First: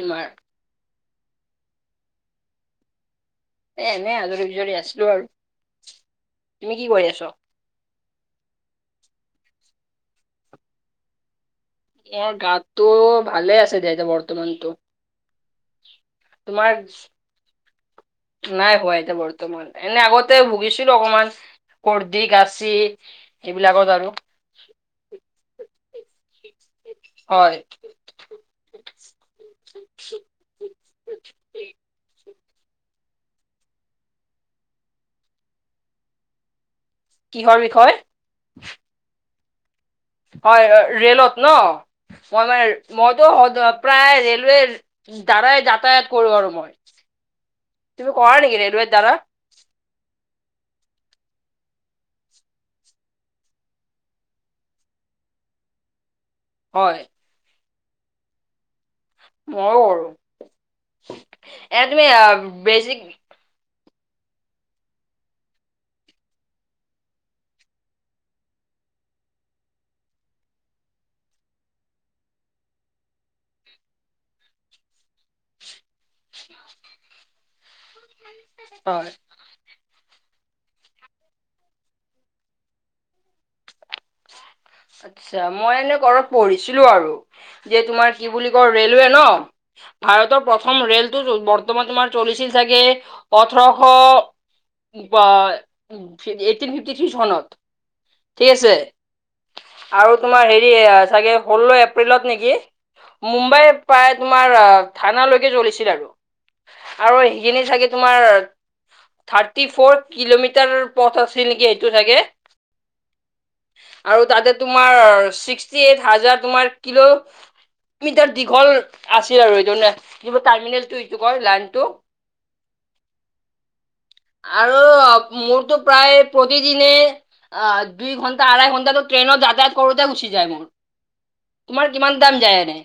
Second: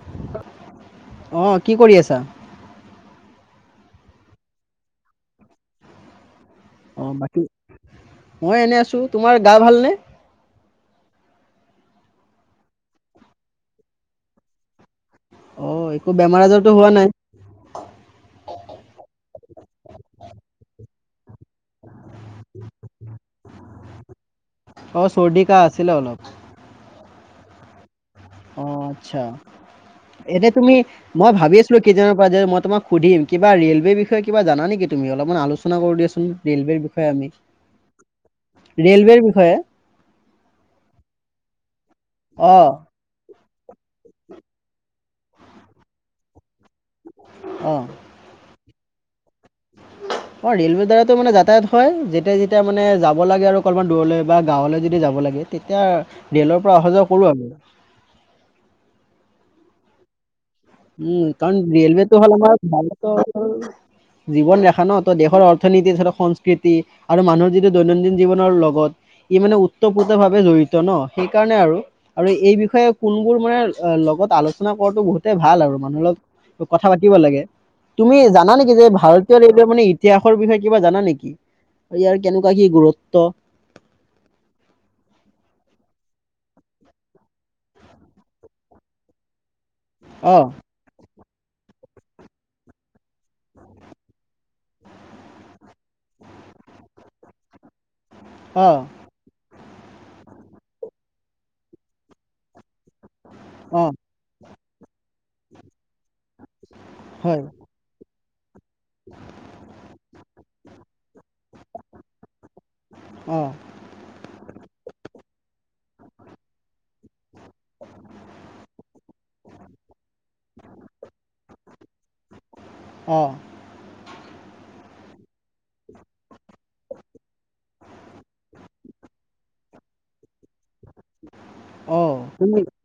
তোমাৰ অ, কি কৰি আছা? এ এনেই আজৰি- বিজৰি আছিলোঁ আৰু। তুমি কি অ কৰি আছ? বাকী, মই এনে আছোঁ। তোমাৰ গা ভালনে? মোৰ গাটো, ভালে আছে দিয়া এতিয়া বৰ্তমানতো। অ, একো বেমাৰ তোমাৰ আজাৰতো হোৱা নাই। নাই হোৱা এতিয়া বৰ্তমান, এনে আগতে ভুগিছিলো অকমান। কৰ্দি কাচি এইবিলাকত আৰু। অঁ চৰ্দি কাহ আছিলে অলপ হয়। অ', আচ্ছা, এনে তুমি মই ভাবি আছিলো কেইদিনৰ পৰা যে মই তোমাক সুধিম কিবা ৰেলৱে বিষয়ে কিবা জানা নেকি তুমি অলপমান আলোচনা কৰো দিয়াচোন? ৰেলৱেৰ বিষয়ে আমি কিহৰ বিষয় ৰেলৱেৰ বিষয়ে। হয়, ৰেলত ন' মই অঁ মানে মইতো প্ৰায় ৰেলৱেৰ দ্বাৰাই যাতায়াত কৰোঁ আৰু মই। অ'। তুমি কৰা নেকি ৰেলৱেত দ্বাৰা? [inaudible] অ', ৰেলোৱে দ্বাৰাটো মানে যাতায়াত হয়। যেতিয়া যেতিয়া মানে যাব লাগে আৰু অকণমান দূৰলৈ বা গাঁৱলৈ যদি যাব লাগে। তেতিয়া ৰেলৰ পৰা অহা হয় যোৱা কৰোঁ আৰু। মইও কৰোঁ। উম, কাৰণ ৰেলৱেতটো হ'ল আমাৰ ভাল বেছিক [unintelligible] জীৱন ৰেখা ন' ত' দেশৰ অৰ্থনীতি ধৰক সংস্কৃতি আৰু মানুহৰ যিটো দৈনন্দিন জীৱনৰ লগত ই মানে ওতঃপ্ৰোত ভাৱে জড়িত ন' সেইকাৰণে আৰু। আৰু এই বিষয়ে কোনবোৰ মানে লগত আলোচনা কৰাটো বহুত ভাল আৰু মানুহৰ লগত কথা পাতিব লাগে। তুমি জানা নেকি যে হয় ভাৰত তিয় ৰেলৱে মানে ইতিহাসৰ বিষয়ে কিবা জানা নেকি ইয়াৰ কেনেকুৱা কি গুৰুত্ব? [inaudible] আচ্ছা, মই এনে ক'ৰবাত পঢ়িছিলো আৰু যে তোমাৰ কি বুলি কয় ৰেলৱে ন'? অ ভাৰতৰ প্ৰথম ৰেলটো বৰ্তমান তোমাৰ চলিছিল চাগে ওঠৰশ বা এইটিন ফিফটি থ্ৰী চনত, ঠিক অ আছে। আৰু তোমাৰ হেৰি চাগে ষোল্ল এপ্ৰিলত নেকি? মুম্বাই অ প্ৰায় তোমাৰ থানালৈকে চলিছিল আৰু, আৰু হয় সেইখিনি চাগে তোমাৰ থাৰ্টি ফৰ কিলোমিটাৰ পথ আছিল নেকি এইটো চাগে! অ'। আৰু তাতে তোমাৰ ছিক্সটি এইট হাজাৰ তোমাৰ কিলো মিটাৰ দীঘল আছিল আৰু সইটো নে কিবা টাৰ্মিনেলটো এইটো কয় লাইনটো? অ'। আৰু মোৰতো প্ৰায় প্ৰতিদিনে আ, দুই ঘন্টা আঢ়ৈ ঘন্টা ট্ৰেইনত যাতায়ত কৰোতে গুচি যায় মোৰ। তোমাৰ অ কিমান টাইম তুমি যায় এনে?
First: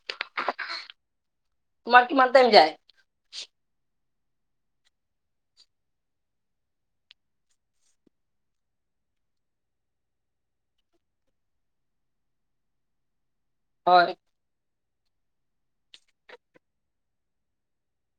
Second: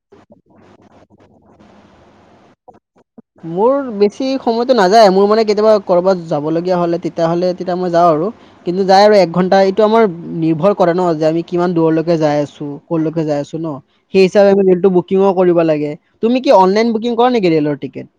[inaudible] তোমাৰ কিমান টাইম যায়? [inaudible] মোৰ বেছি সময়টো নাযায়। মোৰ মানে কেতিয়াবা কৰ'বাত যাবলগীয়া হ'লে, তেতিয়া হ'লে তেতিয়া মই যাওঁ আৰু। কিন্তু যায় আৰু এক ঘণ্টা এইটো আমাৰ নিৰ্ভৰ কৰে ন' যে আমি কিমান দূৰলৈ কে যাই আছো কলৈকে যাই আছো ন'। হয় সেই হিচাপে ৰেলটো বুকিংও কৰিব লাগে। তুমি কি অনলাইন বুকিং কৰা নেকি ৰেলৰ টিকেট?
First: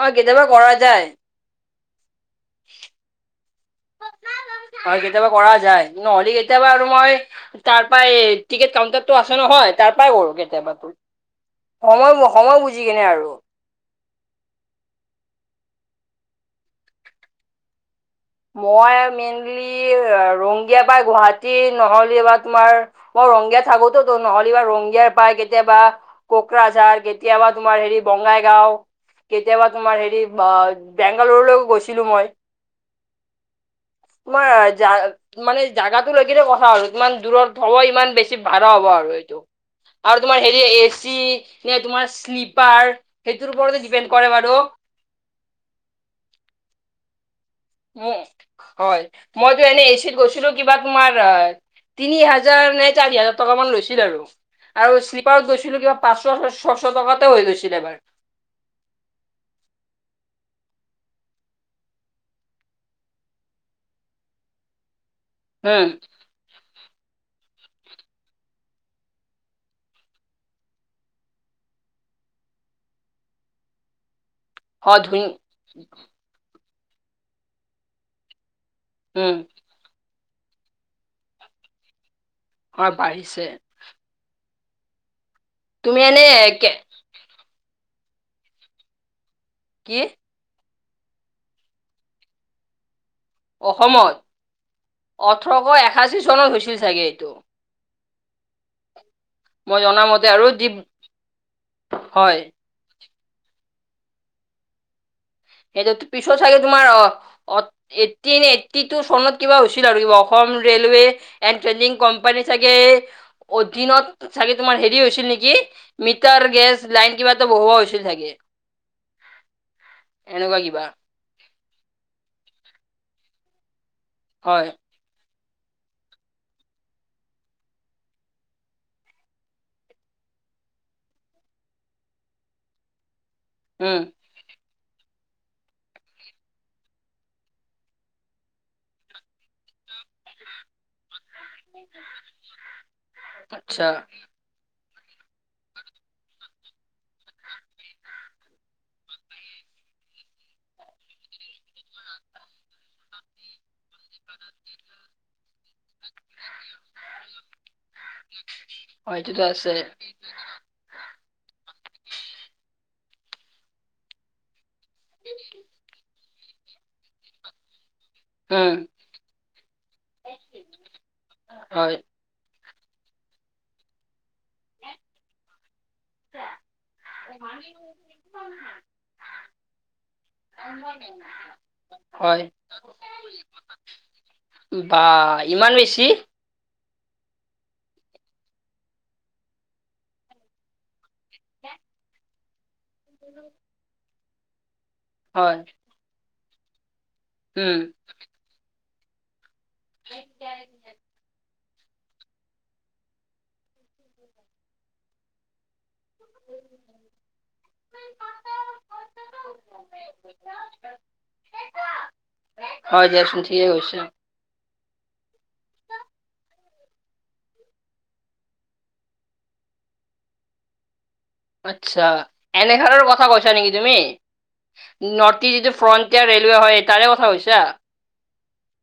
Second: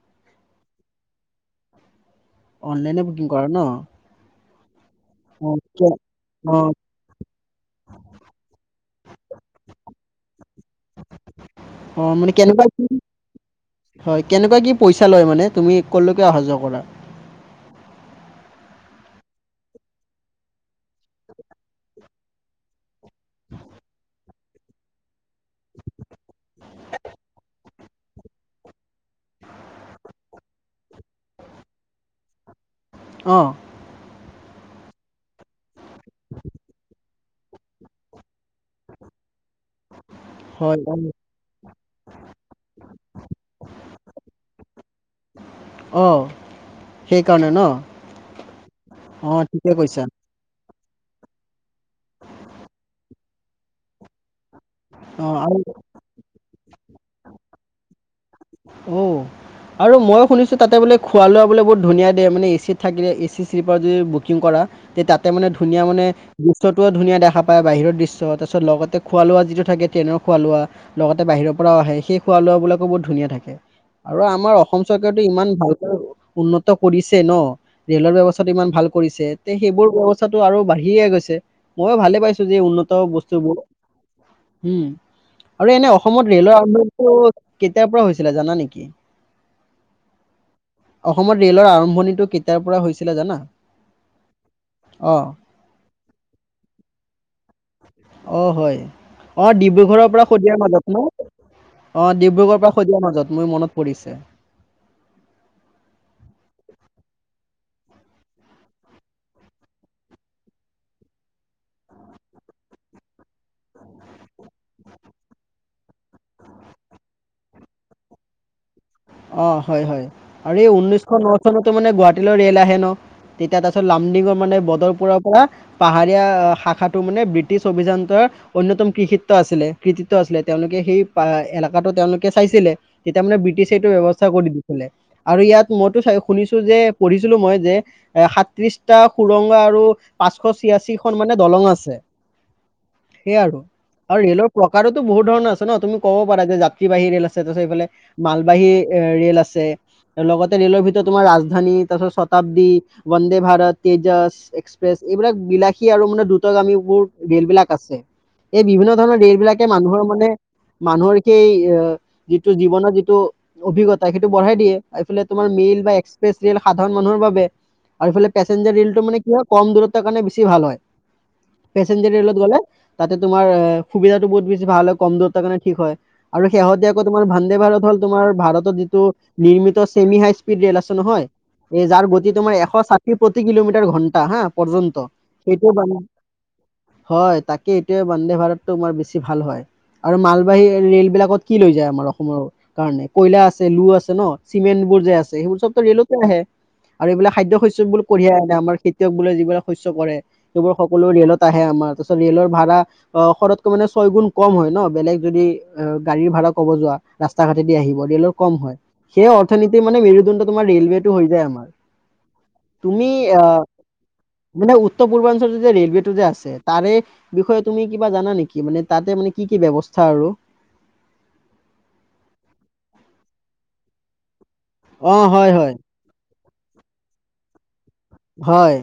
হয়, কেতিয়াবা কৰা যায়। অনলাইনে বুকিং কৰা ন'? হয়, কেতিয়াবা কৰা অঁ যায়। নহ'লি অঁ কেতিয়াবা আৰু মই তাৰ পাই টিকেট কাউন্টাৰটো আছে নহয়, তাৰ পাই কৰোঁ কেতিয়াবাটো। অঁ সময়, মানে সময় কেনেকুৱা বুজি কি কেনে আৰু। হয় কেনেকুৱা কি পইচা লয় মানে, তুমি কলৈকে অহা যোৱা কৰা? মই মেইনলি ৰংগিয়া পৰা গুৱাহাটী নহ'লে বা তোমাৰ, মই ৰংগিয়াত থাকোতো, তো নহ'লেবা ৰংগিয়াৰ পায় কেতিয়াবা। কোকৰাঝাৰ, কেতিয়াবা তোমাৰ হেৰি বঙাইগাওঁ। কেতিয়াবা তোমাৰ হেৰি বেংগালুৰুলৈ গৈছিলো মই। অ' তোমাৰ জা মানে জাগাটো লৈ কিনে কথা আৰু কিমান দূৰত হ'ব ইমান বেছি ভাড়া হ'ব আৰু এইটো। আৰু তোমাৰ হেৰি হয় এ চি নে, তোমাৰ শ্লিপাৰ, সেইটোৰ ওপৰতে ডিপেণ্ড কৰে বাৰু। অ' সেইকাৰণে ন উম, হয়। অঁ মইতো ঠিকে এনে কৈছা এচিত গৈছিলো কিবা তোমাৰ তিনি হাজাৰ নে চাৰি হাজাৰ টকা মান লৈছিল আৰু আৰু অঁ শ্লিপাৰত আৰু গৈছিলো কিবা পাঁচশ ছশ টকাতে হৈ গৈছিল এবাৰ উম আৰু মই শুনিছোঁ তাতে বোলে খোৱা লোৱা বোলে বহুত ধুনীয়া দিয়ে মানে এ চিত থাকিলে এ চি শ্লিপাৰত যদি বুকিং কৰা তে তাতে মানে ধুনীয়া উম মানে দৃশ্যটোও ধুনীয়া দেখা পায় বাহিৰৰ দৃশ্য তাৰপিছত লগতে খোৱা লোৱা যিটো থাকে ট্ৰেনৰ খোৱা লোৱা লগতে বাহিৰৰ পৰাও আহে সেই খোৱা লোৱাবিলাকো বহু ধুনীয়া থাকে আৰু আমাৰ অসম হয় চৰকাৰেতো ধুন ইমান ভালকৈ উন্নত কৰিছে ন ৰেলৰ ব্যৱস্থাটো ইমান ভাল কৰিছে উম তে সেইবোৰ ব্যৱস্থাটো আৰু বাঢ়িয়ে গৈছে ময়ো ভালে পাইছো যে উন্নত হয় বাঢ়িছে বস্তুবোৰ উম আৰু এনে তুমি অসমত ৰেলৰ কে- আৰম্ভ বাৰু কেতিয়াৰ পৰা হৈছিলে জানা নেকি কি অসমত ৰেলৰ আৰম্ভণিটো কেতিয়াৰ পৰা হৈছিলে জানা অসমত অ', ওঠৰশ একাশী চনত হৈছিল চাগে এইটো অ' হয় অ' মই ডিব্ৰুগড়ৰ পৰা জনামতে আৰু শদিয়াৰ যি মাজত ন অ' হয় ডিব্ৰুগড়ৰ পৰা শদিয়াৰ মাজত মোৰ মনত পৰিছে সেইটো পিছত চাগে তোমাৰ অ অ এইটি নে এইটি টু চনত কিবা হৈছিল আৰু কিবা Assam railway and trading company চাগে অধীনত চাগে তোমাৰ হেৰি হৈছিল নেকি মিটাৰ গেছ লাইন কিবা এটা বহুৱা হৈছিল চাগে অ হয় হয় আৰু এনেকুৱা এই কিবা ঊনৈছ শ ন চনতো মানে গুৱাহাটীলৈ ৰেল আহে ন তেতিয়া তাৰপিছত লামডিঙৰ মানে হয় বদৰপুৰৰ পৰা পাহাৰীয়া শাখাটো মানে ব্ৰিটিছ অভিযান্ত অন্যতম কৃষিত্ব আছিলে কৃতিত্ব আছিলে তেওঁলোকে সেই এলেকাটো তেওঁলোকে চাইছিলে তেতিয়া মানে ব্ৰিটছে এইটো উম ব্যৱস্থা কৰি দিছিলে আৰু ইয়াত মইতো চ শুনিছো যে পঢ়িছিলো মই যে এ সাতত্ৰিশটা সুৰংগ আৰু পাঁচশ ছিয়াশী খন মানে দলং আছে সেই আৰু আচ্ছা আৰু ৰে'লৰ প্ৰকাৰোতো বহুত ধৰণৰ আছে ন তুমি ক'ব পাৰা যে যাত্ৰীবাহী ৰেল আছে তাৰছত এইফালে মাল বাহী এ ৰেল আছে লগতে ৰেলৰ ভিতৰত তোমাৰ ৰাজধানী তাৰপিছত শতাব্দী বন্দে ভাৰত তেজছ এক্সপ্ৰেছ এইবিলাক বিলাসী আৰু মানে দ্ৰুত গামীবোৰ ৰে'ল বিলাক আছে। এই বিভিন্ন হয় ধৰণৰ এইটোতো ৰে'ল বিলাকে আছে মানুহৰ মানে মানুহৰ সেই এ যিটো জীৱনৰ যিটো অভিজ্ঞতা, সেইটো বঢ়াই দিয়ে। এইফালে তোমাৰ মেইল বা এক্সপ্ৰেছ ৰেল সাধাৰণ মানুহৰ বাবে। আৰু এইফালে উম পেচেঞ্জাৰ ৰেলটো কি হয়, কম দূৰত্বৰ কাৰণে বেছি ভাল হয়। হয় পেচেঞ্জাৰ ৰে'লত গ'লে তাতে তোমাৰ সুবিধাটো বহুত বেছি ভাল হয়। কম দূৰতৰ কাৰণে ঠিক হয়। আৰু শেহতীয়াকৈ তোমাৰ ভাণ্ডে ভাৰত হ'ল আৰু ভাৰতত যিটো নিৰ্মিত ছেমি হাই স্পীড ৰেল আছে নহয় এই যাৰ গতি হয় তোমাৰ এশ ষাঠি প্ৰতি কিলোমিটাৰ ঘণ্টা হা বা পৰ্যন্ত, ইমান সেইটো মানে বেছি হয়, তাকে। এইটোৱে বন্দে ভাৰত তোমাৰ বেছি ভাল হয়। আৰু মালবাহী ৰেলবিলাক ক'ত কি লৈ যায় আমাৰ অসমৰ কাৰণে। কয়লা আছে লু আছে ন চিমেন্ট বোৰ যে আছে, হয় সেইবোৰ চবটো ৰেলত আহে আৰু এইবিলাক খাদ্য উম শস্য বোৰ কঢ়িয়াই আনে আমাৰ খেতিয়ক বোলে যিবিলাক শস্য কৰে এইবোৰ সকলো ৰেলত আহে আমাৰ তাৰছত ৰেলৰ ভাৰা অ' শৰতকৈ মানে ছয় গুণ কম হয় ন, বেলেগ যদি অ' গাড়ীৰ ভাড়া ক'ব যোৱা। ৰাস্ত ৰা ঘাটেদি আহিব ৰেলৰ কম হয় সেই অথনীতি মানে মেৰুদণ্ড তোমাৰ ৰেলৱেেতটো হৈ যায় আমাৰ। [inaudible] ৰা ঘাটেদি আহিব তা ঘাটেদি আহিব। ৰেলৰ কম হয়। সেই অথনীতি মানে মেৰুদণ্ড তোমাৰ ৰেলৱেটো হৈ যায় আমাৰ। হয় তুমি দিয়া আহ চুঠিয়ে হৈছে। মানে উত্তৰ পূৰ্বাঞ্চলটো যে ৰেলৱেটো যে আছে তাৰে বিষয়ে তুমি কিবা জানা নেকি? মানে তাতে মানে কি কি ব্যৱস্থা আৰু। আচ্ছা, এনেকাধৰণৰ কথা কৈছা নেকি তুমি? অ নৰ্থ হয় ইষ্ট হয় যিটো ফ্ৰন্ট তিয়াৰ ৰেলৱে হয় তাৰে কথা হৈছা? হয়।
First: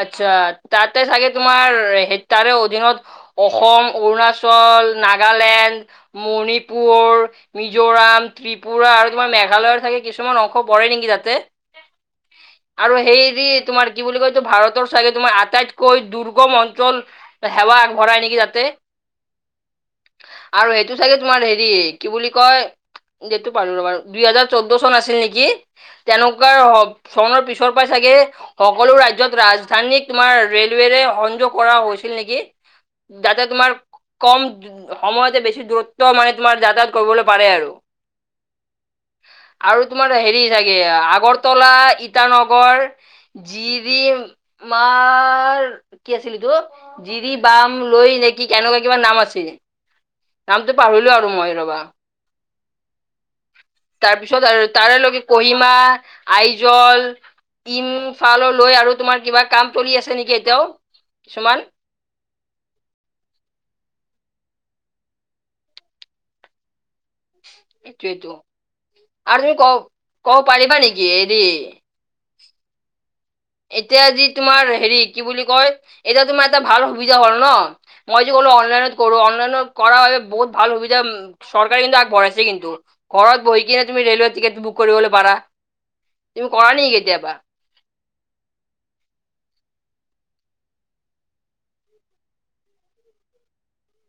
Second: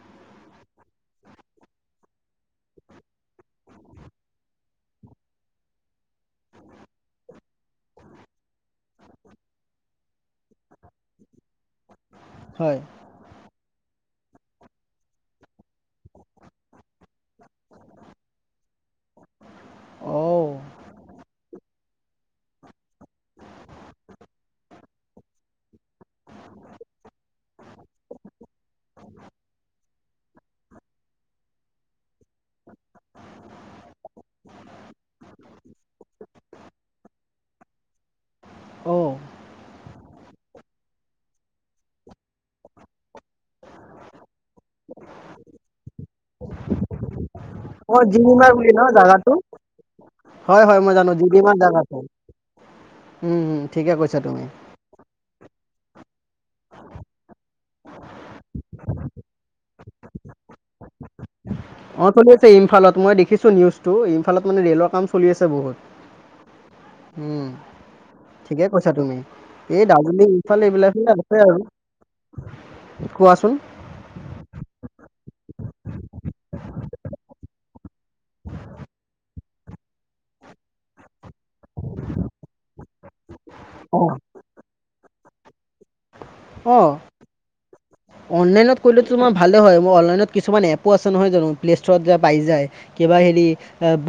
আচ্ছা, তাতে চাগে তোমাৰ হে তাৰে অধীনত অসম, অৰুণাচল, নাগালেণ্ড, মণিপুৰ মিজোৰাম, ত্ৰিপুৰা আৰু তোমাৰ মেঘালয়ৰ থাকে কিছুমান অংশ পৰে নেকি তাতে। হয় আৰু হেই যি তোমাৰ কি বুলি কয়টো ভাৰতৰ চাগে তোমাৰ আটাইতকৈ দুৰ্গম অঞ্চল। সেৱা আগবঢ়াই নেকি তাতে অ আৰু সেইটো চাগে তোমাৰ হে কি বুলি কয়, ডেটটো পাহৰিলোঁ ৰ'বা ৰ'। দুই হাজাৰ চৌধ্য চন আছিল নেকি? তেনেকুৱা হ চনৰ পিছৰ পাই চাগে সকলো ৰাজ্যত ৰাজধানী তোমাৰ ৰেলৱেৰে সংযোগ কৰা হৈছিল নেকি? যাতে তোমাৰ কম সময়তে বেছি দূৰত্ব মানে তোমাৰ যাতায়াত কৰিবলৈ পাৰে আৰু। অ আৰু তোমাৰ হেৰি চাগে আগৰতলা, ইটানগৰ, জিৰিম মাৰ কি আছিলিতো? জিৰি বাম অ লৈ নেকি জিলিমাৰ বুলি কেনেকুৱা ন কিবা নাম জাগাটো আছে। হয় হয়। মই জানো জুদিমান ৰবা। জাগাটো। উম, ঠিকে কৈছা তুমি। তাৰে লগি কহিমা আইজল ইম। ফালৰ লৈ আৰু তোমাৰ কিবা কাম চলি আছে নেকি এতিয়াও কিছুমান। অ' চলি আছে ইমফালত। মই দেখিছো নিউজটো। ইমফালত মানে ৰেলৰ কাম চলি আছে বহুত। উম, এইটো এইটো ঠিকে কৈছা তুমি। আৰু ক এই দাৰ্জিলিং ক'ব ইফালে পাৰিবা এইবিলাকে নেকি আছে আৰু। হেৰি কোৱাচোন। এতিয়া যি তোমাৰ হেৰি কি বুলি কয়, এতিয়া তোমাৰ এটা ভাল সুবিধা হ'ল ন? মই যে ক'লো অনলাইনত কৰো, অনলাইনত কৰা হ'লে বহুত ভাল সুবিধা উম চৰকাৰে কিন্তু আগবঢ়াইছে কিন্তু। ঘৰত বহি কিনে তুমি অ', ৰেলৱৰ টিকেট বুক কৰিবলৈ পাৰা। তুমি কৰা নেকি কেতিয়াবা। অনলাইত কৰিলেতো তোমাৰ ভালেই হয় মোৰ অনলাইনত কিছুমান এপো আছে নহয় জানো প্লে'ষ্ট'ৰত যায় পাই যায়। কিবা হেৰি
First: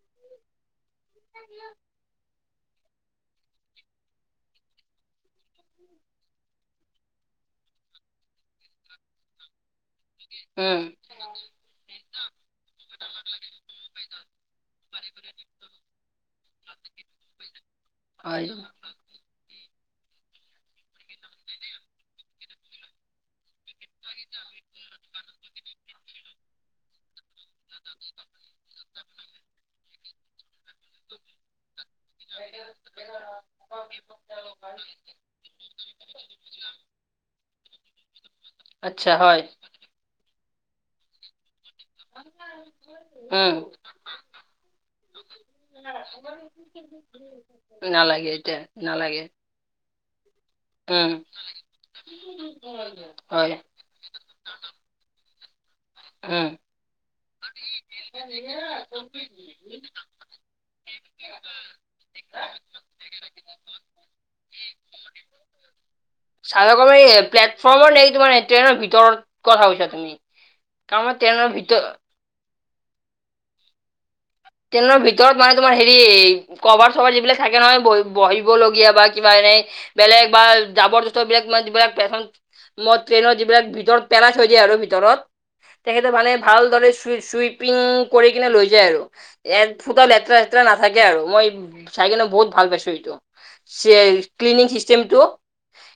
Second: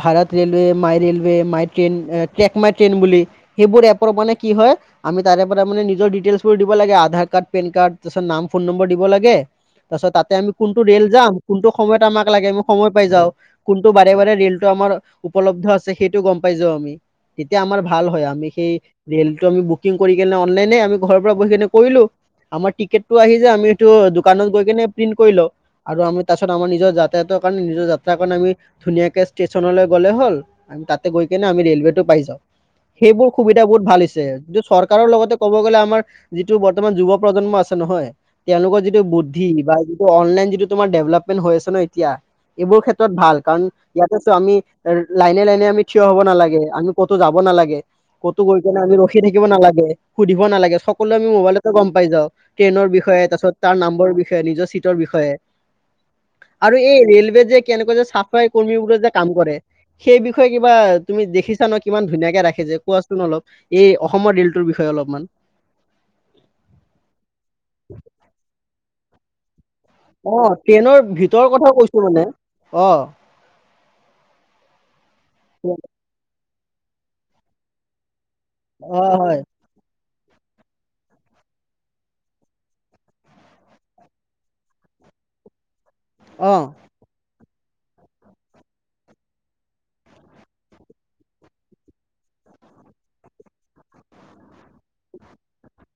Bharat railway my railway my train take my train বুলি। সেইবোৰ এপৰ মানে কি হয়। আমি তাৰে পৰা মানে নিজৰ ডিটেইলছ বোৰ দিব লাগে আধাৰ কাৰ্ড পেন কাৰ্ড তাৰপিছত নাম। ফোন নম্বৰ দিব লাগে তাৰপাছত তাতে আমি কোনটো উম ৰেল যাম কোনটো সময়ত আমাক লাগে। সময় পাই যাও কোনটো বাৰে বাৰে ৰেলটো আমাৰ উপলব্ধ আছে সেইটো গম পাই যাও আমি। তেতিয়া আমাৰ ভাল হয় আমি সেই। ৰেলটো আমি বুকিং কৰি কেনে অনলাইনে আমি ঘৰৰ পৰা বহি কেনে কৰিলো আমাৰ টিকেট। টো আহি যায় আমি সেইটো দোকানত গৈ কেনে প্ৰিন্ট কৰি লও আৰু আমি তাৰ পিছত আমাৰ নিজৰ যাতায়তৰ কাৰণে নিজৰ যাত্ৰা কাৰণে আমি ধুনীয়াকে ষ্টেচনলৈ গ'লে হ'ল। আমি তাতে গৈ কিনে আমি ৰেলৱে টো পাই যাওঁ। সেইবোৰ সুবিধা বহুত ভাল হৈছে যত চৰকাৰৰ লগতে ক'ব গ'লে আমাৰ যিটো বৰ্তমান যুৱ প্ৰজন্ম আছে। নহয় তেওঁলোকৰ যিটো আচ্ছা হয় বুদ্ধি বা অনলাইন যিটো তোমাৰ ডেভলপমেন্ট হৈ আছে ন এতিয়া এইবোৰ ক্ষেত্ৰত ভাল উম কাৰণ ইয়াতে আছো আমি এ লাইনে লাইনে আমি থিয় হব নালাগে আমি। ক'তো যাব নালাগে ক'তো এতিয়া গৈ কেনে আমি নালাগে ৰখি থাকিব নালাগে সুধিব নালাগে উম সকলোৱে আমি মোবাইলত। গম পাই যাও ট্ৰেইনৰ বিষয়ে তাৰ হয় পিছত তাৰ নাম্বৰ বিষয়ে নিজৰ চিটৰ বিষয়ে। উম আৰু এই ৰেলৱে যে, কেনেকুৱা যে চাফাই কৰ্মী বোৰে যে কাম কৰে। সেই বিষয়ে কিবা তুমি দেখিছা ন কিমান ধুনীয়াকে ৰাখে যে, কোৱাচোন অলপ। এই অসমৰ ৰেলটোৰ বিষয়ে অলপমান। চাফাই কৰ্মী, এই প্লেটফৰ্মৰ নেকি তোমাৰ ট্ৰেইনৰ ভিতৰত কথা কৈছা তুমি অ'ট্ৰেইনৰ কাৰণ মই ট্ৰেইনৰ ভিতৰ কথা কৈছোঁ মানে, অ। ট্ৰেনৰ ভিতৰত মানে তোমাৰ হেৰি, ক'ভাৰ চ'ভাৰ যিবিলাক থাকে নহয়, বহি বহিবলগীয়া অ বা কিবা, হয় এনেই বেলেগ বা জাবৰ-জোথৰবিলাক মানে যিবিলাক পেছেন মত ট্ৰেইনত, যিবিলাক ভিতৰত পেলাই থৈ দিয়ে আৰু ভিতৰত তেখেতে মানে অ ভালদৰে চুই চুইপিং কৰি কিনে, লৈ যায় আৰু এফুটাও লেতেৰা চেতেৰা নাথাকে আৰু মই, চাইকেনে বহুত ভাল পাইছোঁ এইটো চেলছ ক্লিনিং চিষ্টেমটো,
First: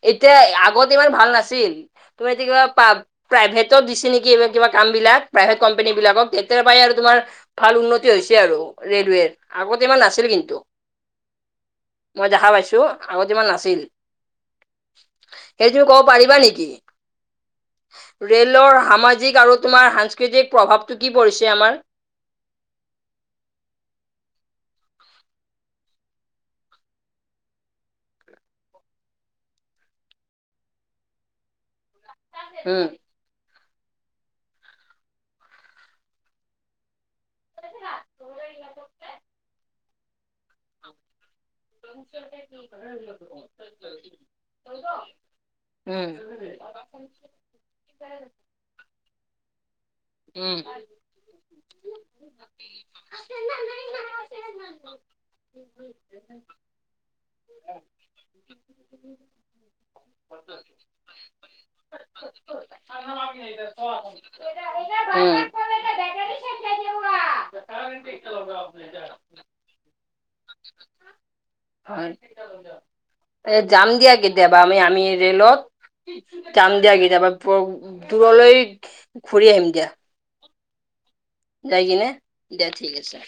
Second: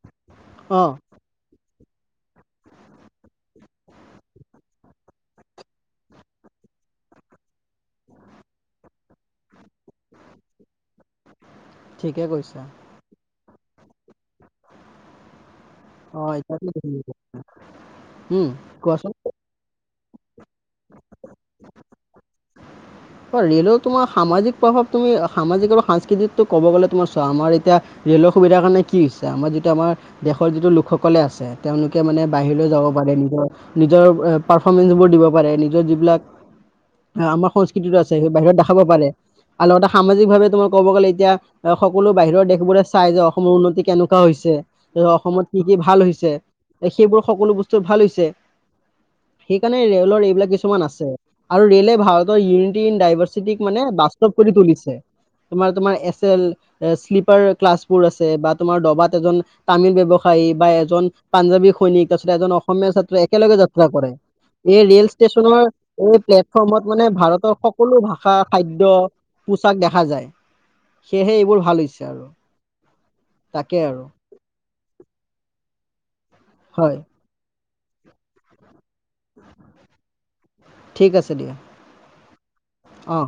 এতিয়া অ আগতে ইমান ভাল নাছিল। তুমি এতিয়া কিবা পা প্ৰাইভেটত দিছে নেকি? এইবাৰ কিবা কাম বিলাক, প্ৰাইভেট কম্পেনীবিলাকক। তেতিয়াৰ পৰাই আৰু তোমাৰ ভাল উন্নতি। উন্নতি হৈছে আৰু ৰে'লৱেৰ, আগতে ইমান নাছিল কিন্তু, ঠিকে মই দেখা কৈছা পাইছোঁ। আগত ইমান নাছিল। সেইটো ক'ব অ পাৰিবা নেকি এতিয়া উম ৰে'লৰ কোৱাচোন সামাজিক আৰু তোমাৰ সাংস্কৃতিক প্ৰভাৱটো কি পৰিছে আমাৰ হয়, ৰে'লৰ তোমাৰ সামাজিক প্ৰভাৱ তুমি, সামাজিক আৰু সাংস্কৃতিকটো ক'ব গ'লে তোমাৰ চোৱা, আমাৰ এতিয়া ৰে'লৰ সুবিধাৰ কাৰণে কি হৈছে আমাৰ যিটো আমাৰ দেশৰ যিটো লোকসকলে আছে, তেওঁলোকে মানে বাহিৰলৈ উম যাব পাৰে, নিজৰ নিজৰ এ, পাৰফমেঞ্চ বোৰ দিব পাৰে, নিজৰ যিবিলাক আমাৰ সংস্কৃ- সাংস্কৃতিটো আছে, বাহিৰত দেখাব পাৰে আৰু লগতে সামাজিকভাৱে তোমাৰ ক'ব গ'লে এতিয়া এ, সকলো বাহিৰৰ দেশবোৰে চাই যে, অসমৰ উন্নতি কেনেকুৱা হৈছে অসমত কি কি ভাল উম হৈছে সেইবোৰ সকলো বস্তু ভাল হৈছে। সেইকাৰণে ৰে'লৰ এইবিলাক উম উম কিছুমান আছে, আৰু ৰে'লে ভাৰতৰ ইউ ড্ৰাইভাৰ চিটিক মানে বাস্তৱ কৰি তুলিছে। তোমাৰ, তোমাৰ এছ এল, এ শ্লিপাৰ ক্লাছ বোৰ আছে বা তোমাৰ ডবাৰ এজন তামিল ব্যৱসায়ী বা এজন পাঞ্জাৱী সৈনিক আছে, এজন অসমীয়া ছাত্ৰ একেলগে যাত্ৰা কৰে এই ৰেল ষ্টেচনৰ এই প্লেটফৰ্মত মানে ভাৰতৰ সকলো ভাষা, খাদ্য, পোচাক দেখা যায়। সেয়েহে এইবোৰ ভাল হৈছে হয় আৰু। এ তাকে যাম আৰু দিয়া কেতিয়াবা আমি আমি ৰে'লত। যাম দিয়া হয় কেতিয়াবা ফ'ব দূৰলৈ ফুৰি আহিম। ঠিক আছে দিয়া যায় কিনে দিয়া ঠিক আছে। অ